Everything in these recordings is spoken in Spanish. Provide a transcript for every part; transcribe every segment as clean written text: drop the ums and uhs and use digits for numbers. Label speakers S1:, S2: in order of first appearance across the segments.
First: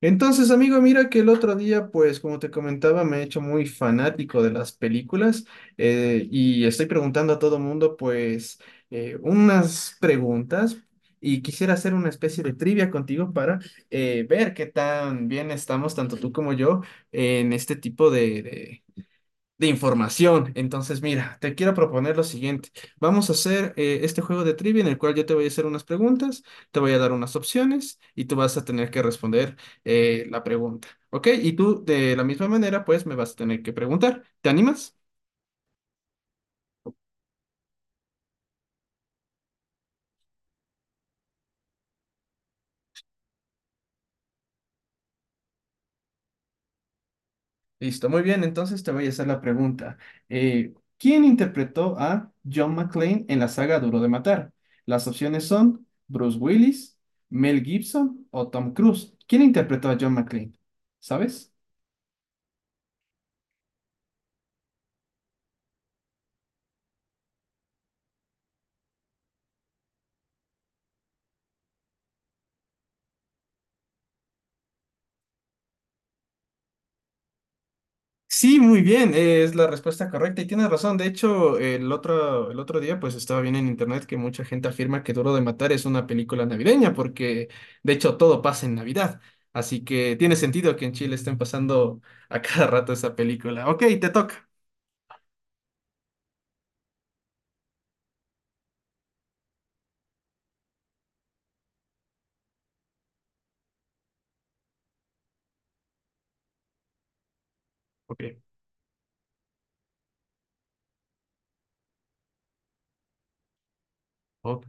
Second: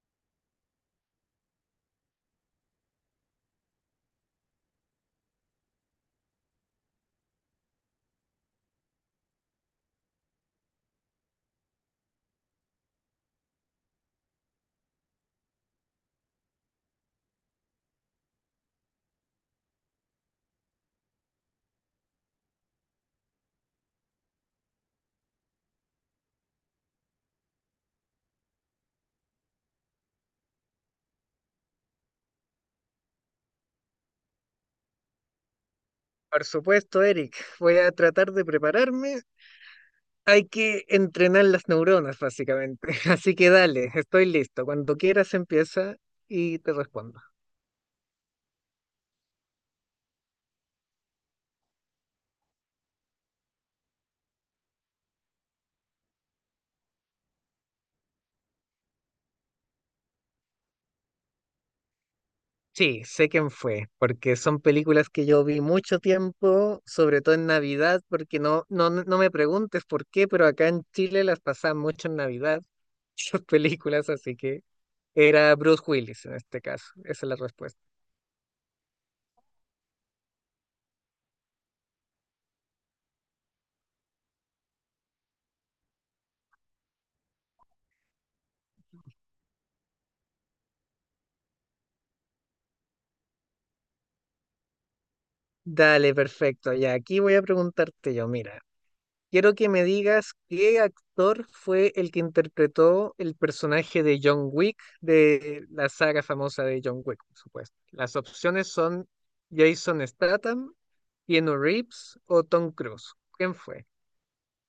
S1: Entonces, amigo, mira que el otro día, pues como te comentaba, me he hecho muy fanático de las películas. Y estoy preguntando a todo mundo, pues, unas preguntas y quisiera hacer una especie de trivia contigo para ver qué tan bien estamos, tanto tú como yo, en este tipo de información. Entonces, mira, te quiero proponer lo siguiente. Vamos a hacer este juego de trivia en el cual yo te voy a hacer unas preguntas, te voy a dar unas opciones y tú vas a tener que responder la pregunta. ¿Ok? Y tú de la misma manera, pues me vas a tener que preguntar. ¿Te animas?
S2: Por supuesto, Eric. Voy a tratar de prepararme. Hay que entrenar las neuronas, básicamente. Así que dale, estoy listo. Cuando quieras empieza y te respondo.
S1: Listo, muy bien. Entonces te voy a hacer la pregunta. ¿Quién interpretó a John McClane en la saga Duro de Matar? Las opciones son Bruce Willis, Mel Gibson o Tom Cruise. ¿Quién interpretó a John McClane? ¿Sabes?
S2: Sí, sé quién fue, porque son películas que yo vi mucho tiempo, sobre todo en Navidad, porque no, no, no me preguntes por qué, pero acá en Chile las pasaban mucho en Navidad, esas películas, así que era Bruce Willis en este caso. Esa es la respuesta.
S1: Sí, muy bien, es la respuesta correcta y tienes razón. De hecho, el otro día pues estaba viendo en internet que mucha gente afirma que Duro de Matar es una película navideña porque de hecho todo pasa en Navidad. Así que tiene sentido que en Chile estén pasando a cada rato esa película. Ok, te toca.
S2: Dale, perfecto. Ya, aquí voy a preguntarte yo, mira. Quiero que me digas qué actor fue el que interpretó el personaje de John Wick de la saga famosa de John Wick, por supuesto. Las
S1: Ok.
S2: opciones son Jason Statham, Keanu Reeves o Tom Cruise. ¿Quién fue?
S1: Ok,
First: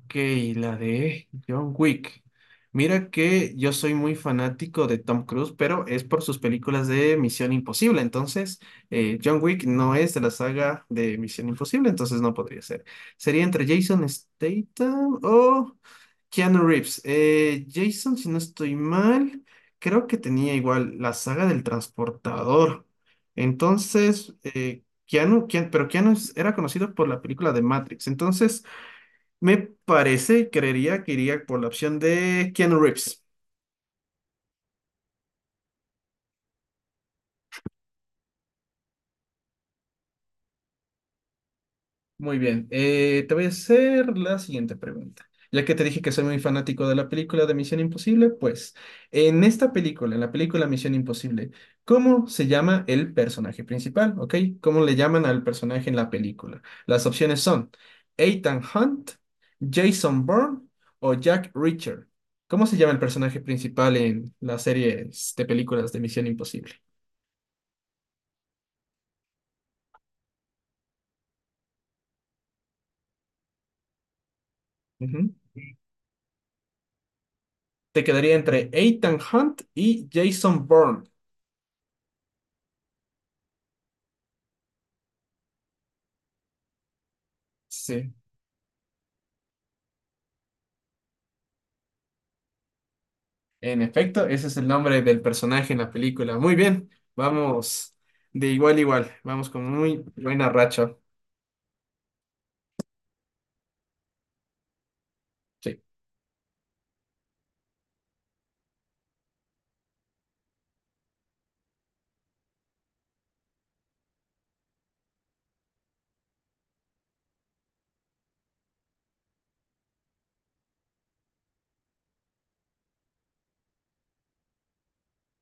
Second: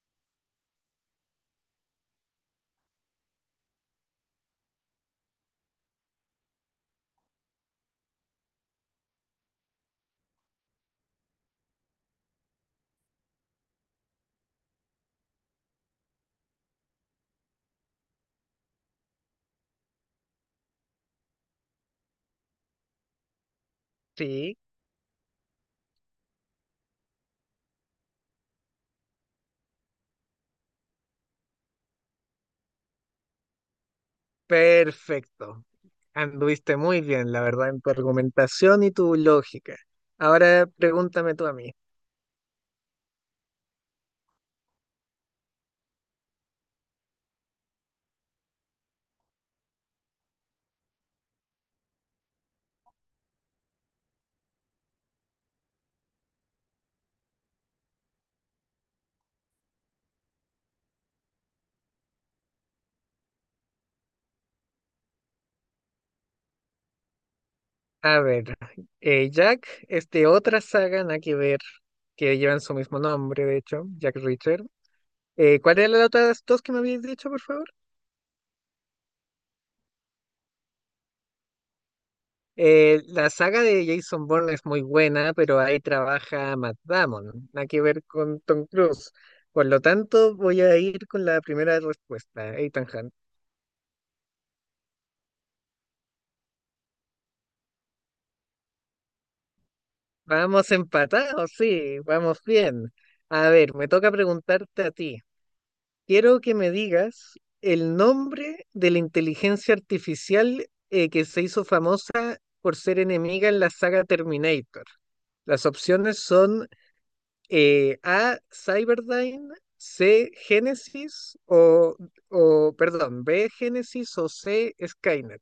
S1: la de John Wick. Mira que yo soy muy fanático de Tom Cruise, pero es por sus películas de Misión Imposible. Entonces, John Wick no es de la saga de Misión Imposible, entonces no podría ser. Sería entre Jason Statham o Keanu Reeves. Jason, si no estoy mal, creo que tenía igual la saga del transportador. Entonces,
S2: Sí,
S1: pero Keanu era conocido por la película de Matrix. Entonces, me parece, creería que iría por la opción de Keanu Reeves.
S2: perfecto. Anduviste muy bien, la verdad, en tu argumentación y tu lógica. Ahora pregúntame tú a mí.
S1: Muy bien, te voy a hacer la siguiente pregunta. Ya que te dije que soy muy fanático de la película de Misión Imposible, pues en esta película, en la película Misión Imposible, ¿cómo se llama el personaje principal? ¿Ok? ¿Cómo le llaman al personaje en la película? Las opciones son Ethan Hunt, Jason Bourne o Jack Reacher. ¿Cómo se llama el personaje principal en las series de películas de Misión Imposible?
S2: A ver, Jack es de otra saga, nada que ver, que llevan su mismo nombre, de hecho, Jack Reacher.
S1: Ujú.
S2: ¿Cuál eran las otras dos que me habías dicho, por favor?
S1: Te quedaría entre Ethan Hunt y Jason Bourne.
S2: La saga de Jason Bourne es muy buena, pero ahí trabaja Matt Damon, nada que ver
S1: Sí.
S2: con Tom Cruise. Por lo tanto, voy a ir con la primera respuesta, Ethan Hunt.
S1: En efecto, ese es el nombre del personaje en la película. Muy bien, vamos de igual a igual, vamos con muy buena
S2: Vamos
S1: racha.
S2: empatados, sí, vamos bien. A ver, me toca preguntarte a ti.
S1: Sí.
S2: Quiero que me digas el nombre de la inteligencia artificial que se hizo famosa por ser enemiga en la saga Terminator. Las opciones son A, Cyberdyne, C, Genesis perdón, B, Genesis o C, Skynet.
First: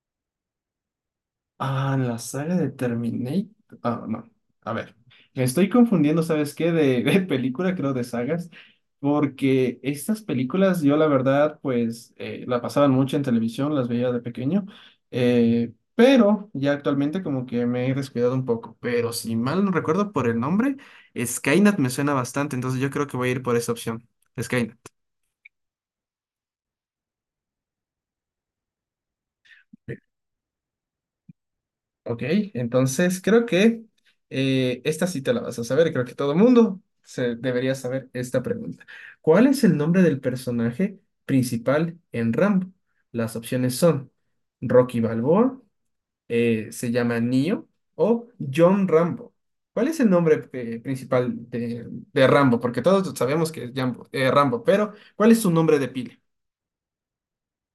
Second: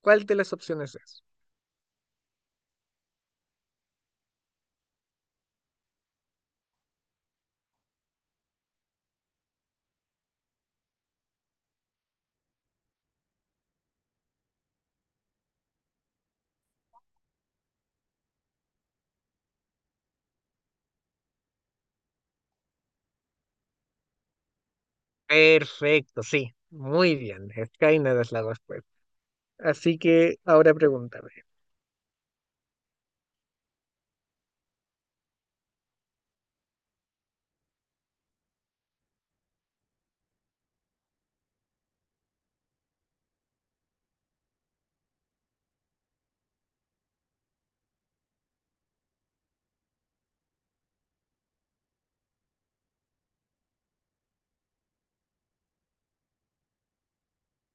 S2: ¿Cuál de las opciones es?
S1: Ah, la saga de Terminator. Ah, no. A ver. Me estoy confundiendo, ¿sabes qué? De película, creo, de sagas. Porque estas películas, yo la verdad, pues la pasaban mucho en televisión, las veía de pequeño. Pero ya actualmente, como que me he descuidado un poco. Pero si mal no recuerdo por el nombre, Skynet me suena bastante. Entonces yo creo que voy a ir por esa opción. Skynet.
S2: Perfecto, sí, muy bien. Skynet es la respuesta. Así que ahora pregúntame.
S1: Ok, entonces creo que esta sí te la vas a saber, creo que todo mundo se debería saber esta pregunta. ¿Cuál es el nombre del personaje principal en Rambo? Las opciones son Rocky Balboa, se llama Neo o John Rambo. ¿Cuál es el nombre principal de Rambo? Porque todos sabemos que es Rambo, pero ¿cuál es su nombre de pila?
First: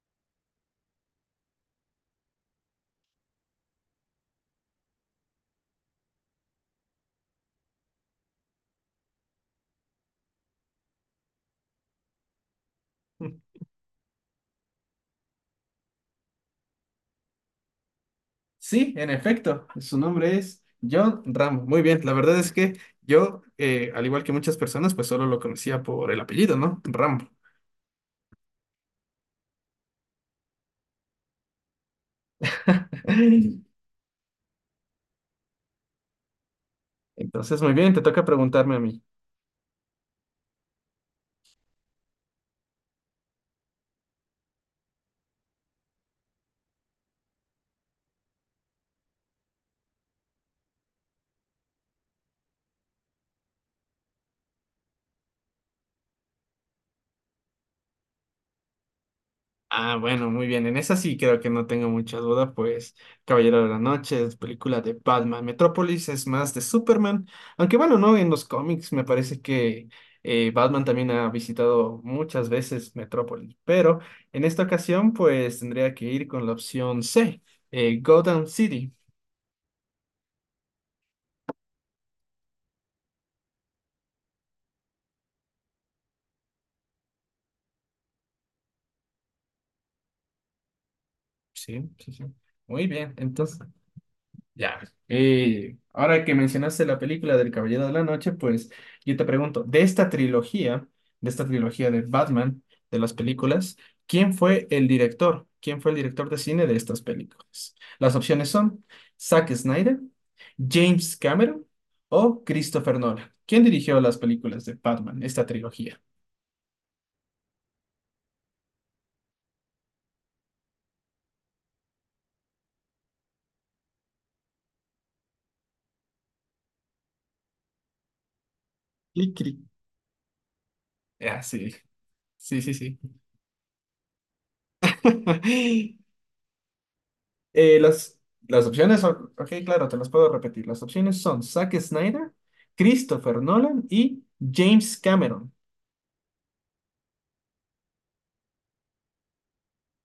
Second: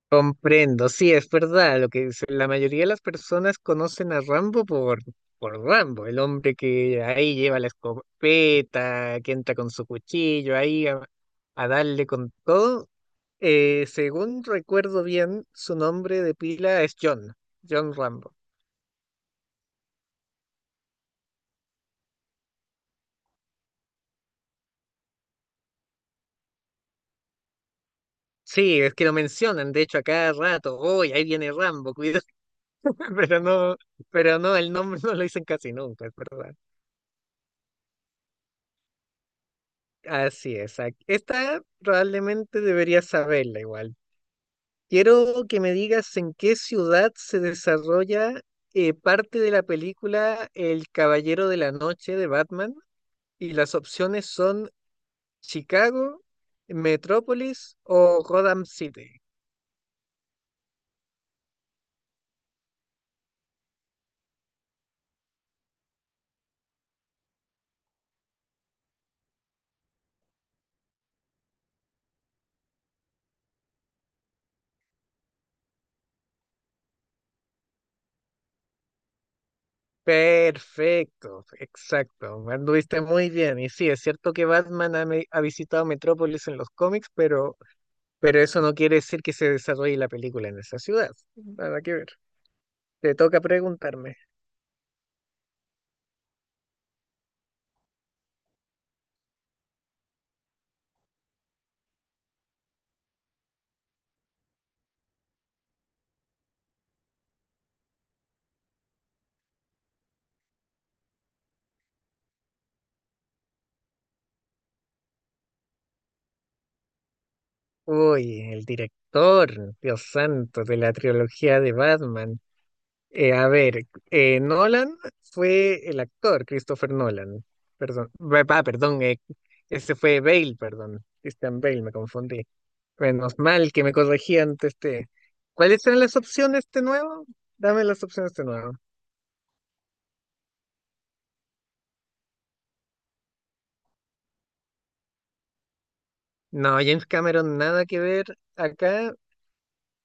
S2: Comprendo, sí, es verdad lo que dice. La mayoría de las personas conocen a Rambo por Rambo, el hombre que ahí lleva la escopeta, que entra con su cuchillo ahí a darle con todo. Según recuerdo bien, su nombre de pila es John Rambo.
S1: Sí, en efecto, su nombre es John Ramos. Muy bien, la verdad es que yo, al igual que muchas personas, pues solo lo conocía por el apellido, ¿no? Ramo.
S2: Sí, es que lo mencionan, de hecho, a cada rato, hoy ahí viene Rambo, cuidado, pero no, pero no, el nombre no lo dicen casi nunca, es verdad.
S1: Entonces, muy bien, te toca preguntarme a mí.
S2: Así es, esta probablemente deberías saberla igual. Quiero que me digas en qué ciudad se desarrolla parte de la película El Caballero de la Noche de Batman y las opciones son Chicago, Metrópolis o Gotham City.
S1: Ah, bueno, muy bien. En esa sí creo que no tengo mucha duda, pues Caballero de la Noche es película de Batman. Metrópolis es más de Superman. Aunque bueno, no, en los cómics me parece que Batman también ha visitado muchas veces Metrópolis. Pero en esta ocasión, pues tendría que ir con la opción C, Gotham City.
S2: Perfecto, exacto. Anduviste muy bien. Y sí, es cierto que Batman ha visitado Metrópolis en los cómics, pero eso no quiere decir que se desarrolle la película en esa ciudad. Nada
S1: Sí,
S2: que ver.
S1: sí, sí. Muy bien.
S2: Te toca
S1: Entonces,
S2: preguntarme.
S1: ya. Y ahora que mencionaste la película del Caballero de la Noche, pues yo te pregunto, de esta trilogía de Batman, de las películas, ¿quién fue el director? ¿Quién fue el director de cine de estas películas? Las opciones son Zack Snyder, James Cameron o Christopher Nolan. ¿Quién dirigió las películas de Batman, esta trilogía?
S2: Uy, el director, Dios santo, de la trilogía de Batman. A ver, Nolan fue el actor, Christopher Nolan. Perdón, perdón,
S1: Cri, cri.
S2: ese fue Bale, perdón.
S1: Ah,
S2: Christian
S1: sí,
S2: Bale, me confundí.
S1: sí.
S2: Menos mal que me corregí antes este. ¿Cuáles eran las opciones de nuevo?
S1: Eh,
S2: Dame las
S1: las,
S2: opciones de
S1: las
S2: nuevo.
S1: opciones son, ok, claro, te las puedo repetir. Las opciones son Zack Snyder, Christopher Nolan y James Cameron.
S2: No, James Cameron, nada que ver acá.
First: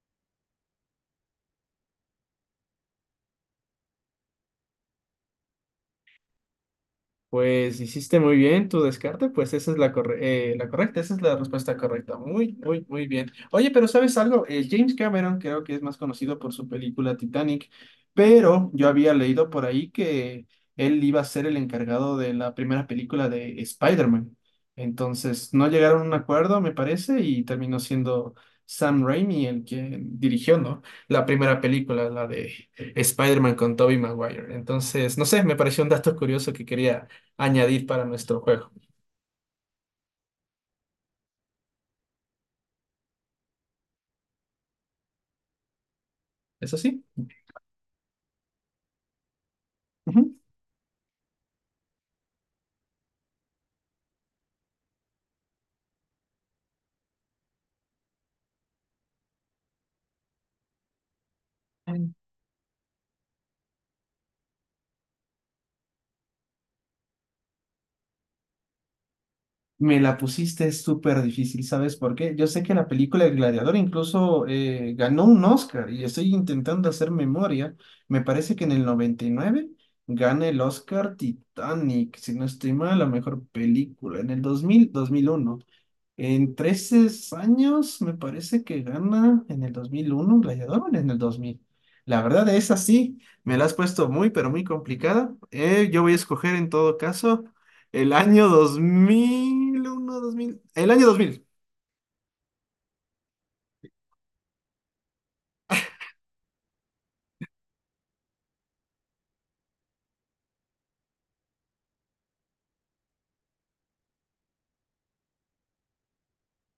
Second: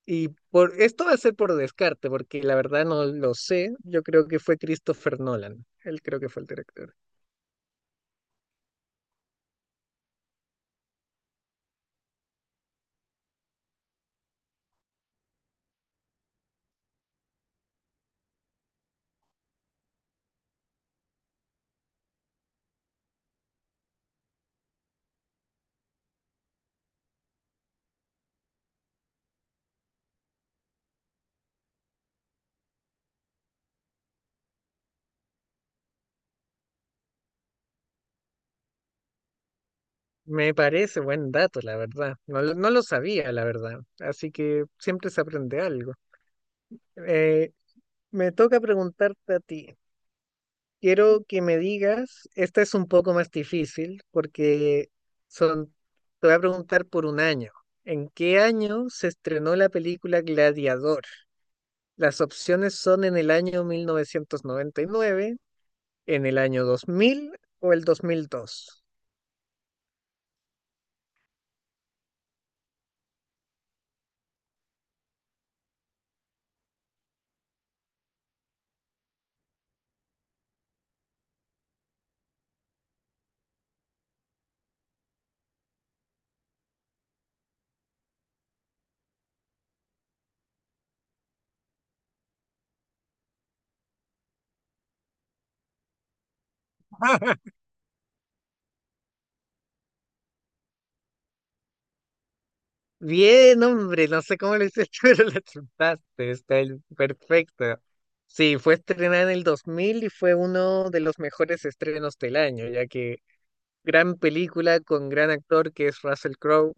S2: Y por esto va a ser por descarte, porque la verdad no lo sé. Yo creo que fue Christopher Nolan. Él creo que fue el director.
S1: Pues hiciste muy bien tu descarte, pues esa es la correcta, esa es la respuesta correcta. Muy bien. Oye, pero ¿sabes algo? James Cameron creo que es más conocido por su película Titanic, pero yo había leído por ahí que él iba a ser el encargado de la primera película de Spider-Man. Entonces, no llegaron a un acuerdo, me parece, y terminó siendo Sam Raimi el que dirigió, ¿no? La primera película, la de Spider-Man con Tobey Maguire. Entonces, no sé, me pareció un dato curioso que quería añadir para nuestro juego.
S2: Me parece buen dato, la verdad. No, no lo sabía, la verdad. Así que siempre se aprende algo.
S1: ¿Es así?
S2: Eh, me toca preguntarte a ti. Quiero que me digas, esta es un poco más difícil porque son, te voy a preguntar por un año. ¿En qué año se estrenó la película Gladiador?
S1: Ujú.
S2: Las opciones son en el año 1999, en el año 2000 o el 2002.
S1: Me la pusiste súper difícil, ¿sabes por qué? Yo sé que la película El Gladiador incluso ganó un Oscar y estoy intentando hacer memoria. Me parece que en el 99 gana el Oscar Titanic, si no estoy mal, la mejor película. En el dos dos mil uno. En 13 años, me parece que gana en el 2001 un gladiador o en el 2000. La verdad es así, me la has puesto muy, pero muy complicada. Yo voy a escoger en todo caso el año dos mil uno dos mil el año 2000.
S2: Bien, hombre, no sé cómo lo hiciste, pero la chuntaste, perfecto. Sí, fue estrenada en el 2000 y fue uno de los mejores estrenos del año, ya que gran película con gran actor que es Russell Crowe,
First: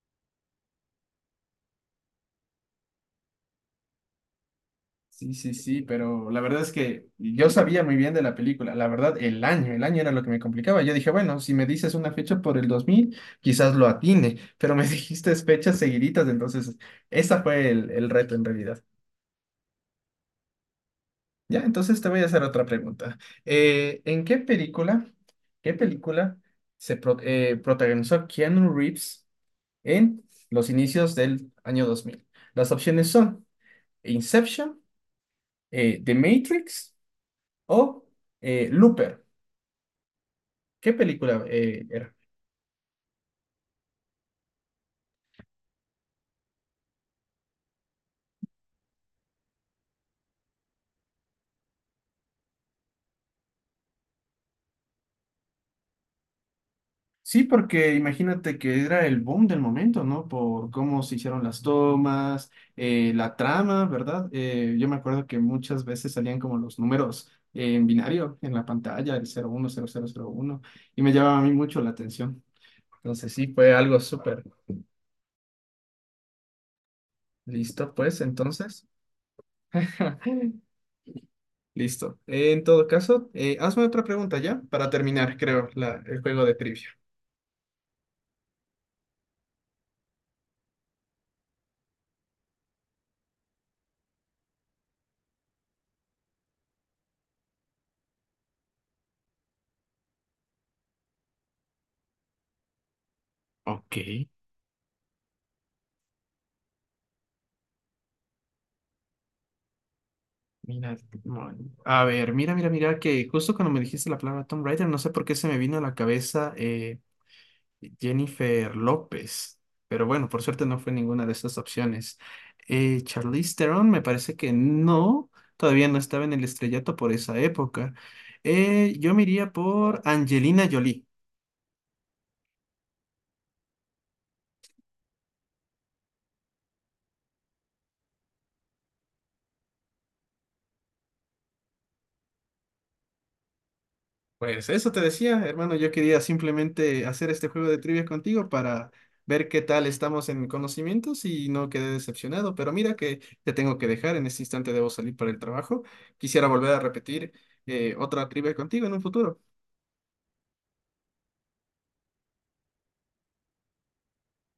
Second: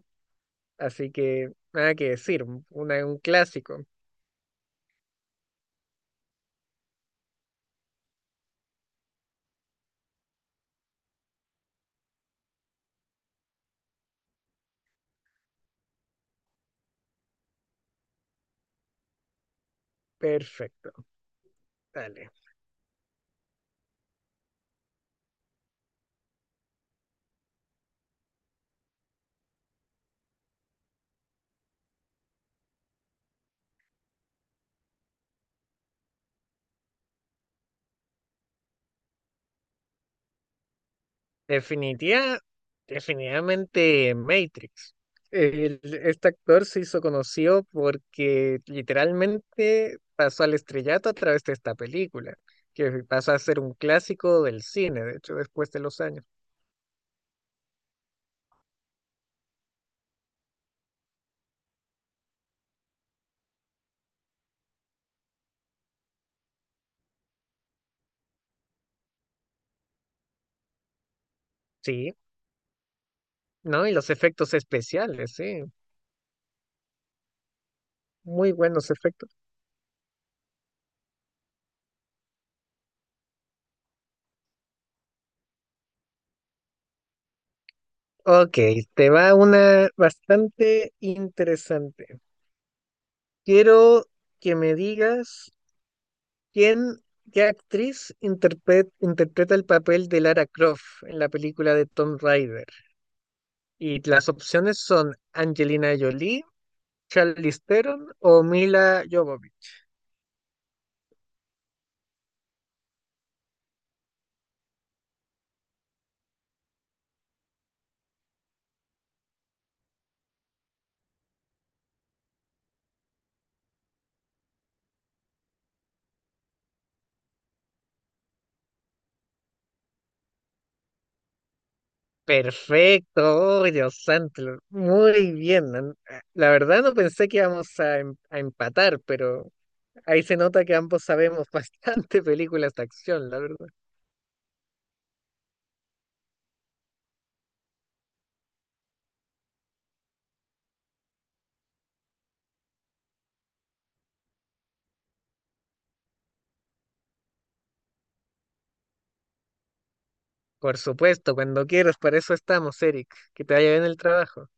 S2: así que nada que decir, una, un clásico.
S1: Sí, sí, sí, pero la verdad es que yo sabía muy bien de la película. La verdad, el año era lo que me complicaba. Yo dije, bueno, si me dices una fecha por el 2000 quizás lo atine, pero me dijiste fechas seguiditas, entonces esa fue el reto en realidad.
S2: Perfecto,
S1: Ya, entonces te voy a
S2: dale.
S1: hacer otra pregunta. Eh, ¿en qué película, Qué película protagonizó Keanu Reeves en los inicios del año 2000? Las opciones son Inception, The Matrix o Looper. ¿Qué película era?
S2: Definitiva, definitivamente Matrix. Este actor se hizo conocido porque literalmente pasó al estrellato a través de esta película, que pasó a ser un clásico del cine, de hecho, después de los años.
S1: Sí, porque imagínate que era el boom del momento, ¿no? Por cómo se hicieron las tomas, la trama, ¿verdad? Yo me acuerdo que muchas veces salían como los números en binario en la pantalla, el 0 1 0 0 0 1, y me llamaba a mí mucho la
S2: Sí,
S1: atención. Entonces sí, fue
S2: ¿no? Y
S1: algo
S2: los
S1: súper.
S2: efectos especiales, sí,
S1: Listo, pues
S2: muy
S1: entonces.
S2: buenos efectos.
S1: Listo. En todo caso, hazme otra pregunta ya para terminar, creo, el juego de trivia.
S2: Ok, te va una bastante interesante. Quiero que me digas ¿Quién, qué actriz interpreta el papel de Lara Croft en la película de Tomb Raider? Y
S1: Ok.
S2: las opciones son Angelina Jolie, Charlize Theron o Mila Jovovich.
S1: Mira, a ver, mira, que justo cuando me dijiste la palabra Tomb Raider, no sé por qué se me vino a la cabeza Jennifer López, pero bueno, por suerte no fue ninguna de estas opciones. Charlize Theron me parece que no, todavía no estaba en el estrellato por esa época. Yo me iría por Angelina Jolie.
S2: Perfecto, oh, Dios santo, muy bien. La verdad no pensé que íbamos a empatar, pero ahí se nota que ambos sabemos bastante películas de acción, la verdad.
S1: Pues eso te decía, hermano, yo quería simplemente hacer este juego de trivia contigo para ver qué tal estamos en conocimientos y no quedé decepcionado, pero mira que te tengo que dejar, en este instante debo salir para el trabajo. Quisiera volver a repetir otra trivia contigo en un futuro.
S2: Por supuesto, cuando quieras, para eso estamos, Eric. Que te vaya bien el trabajo.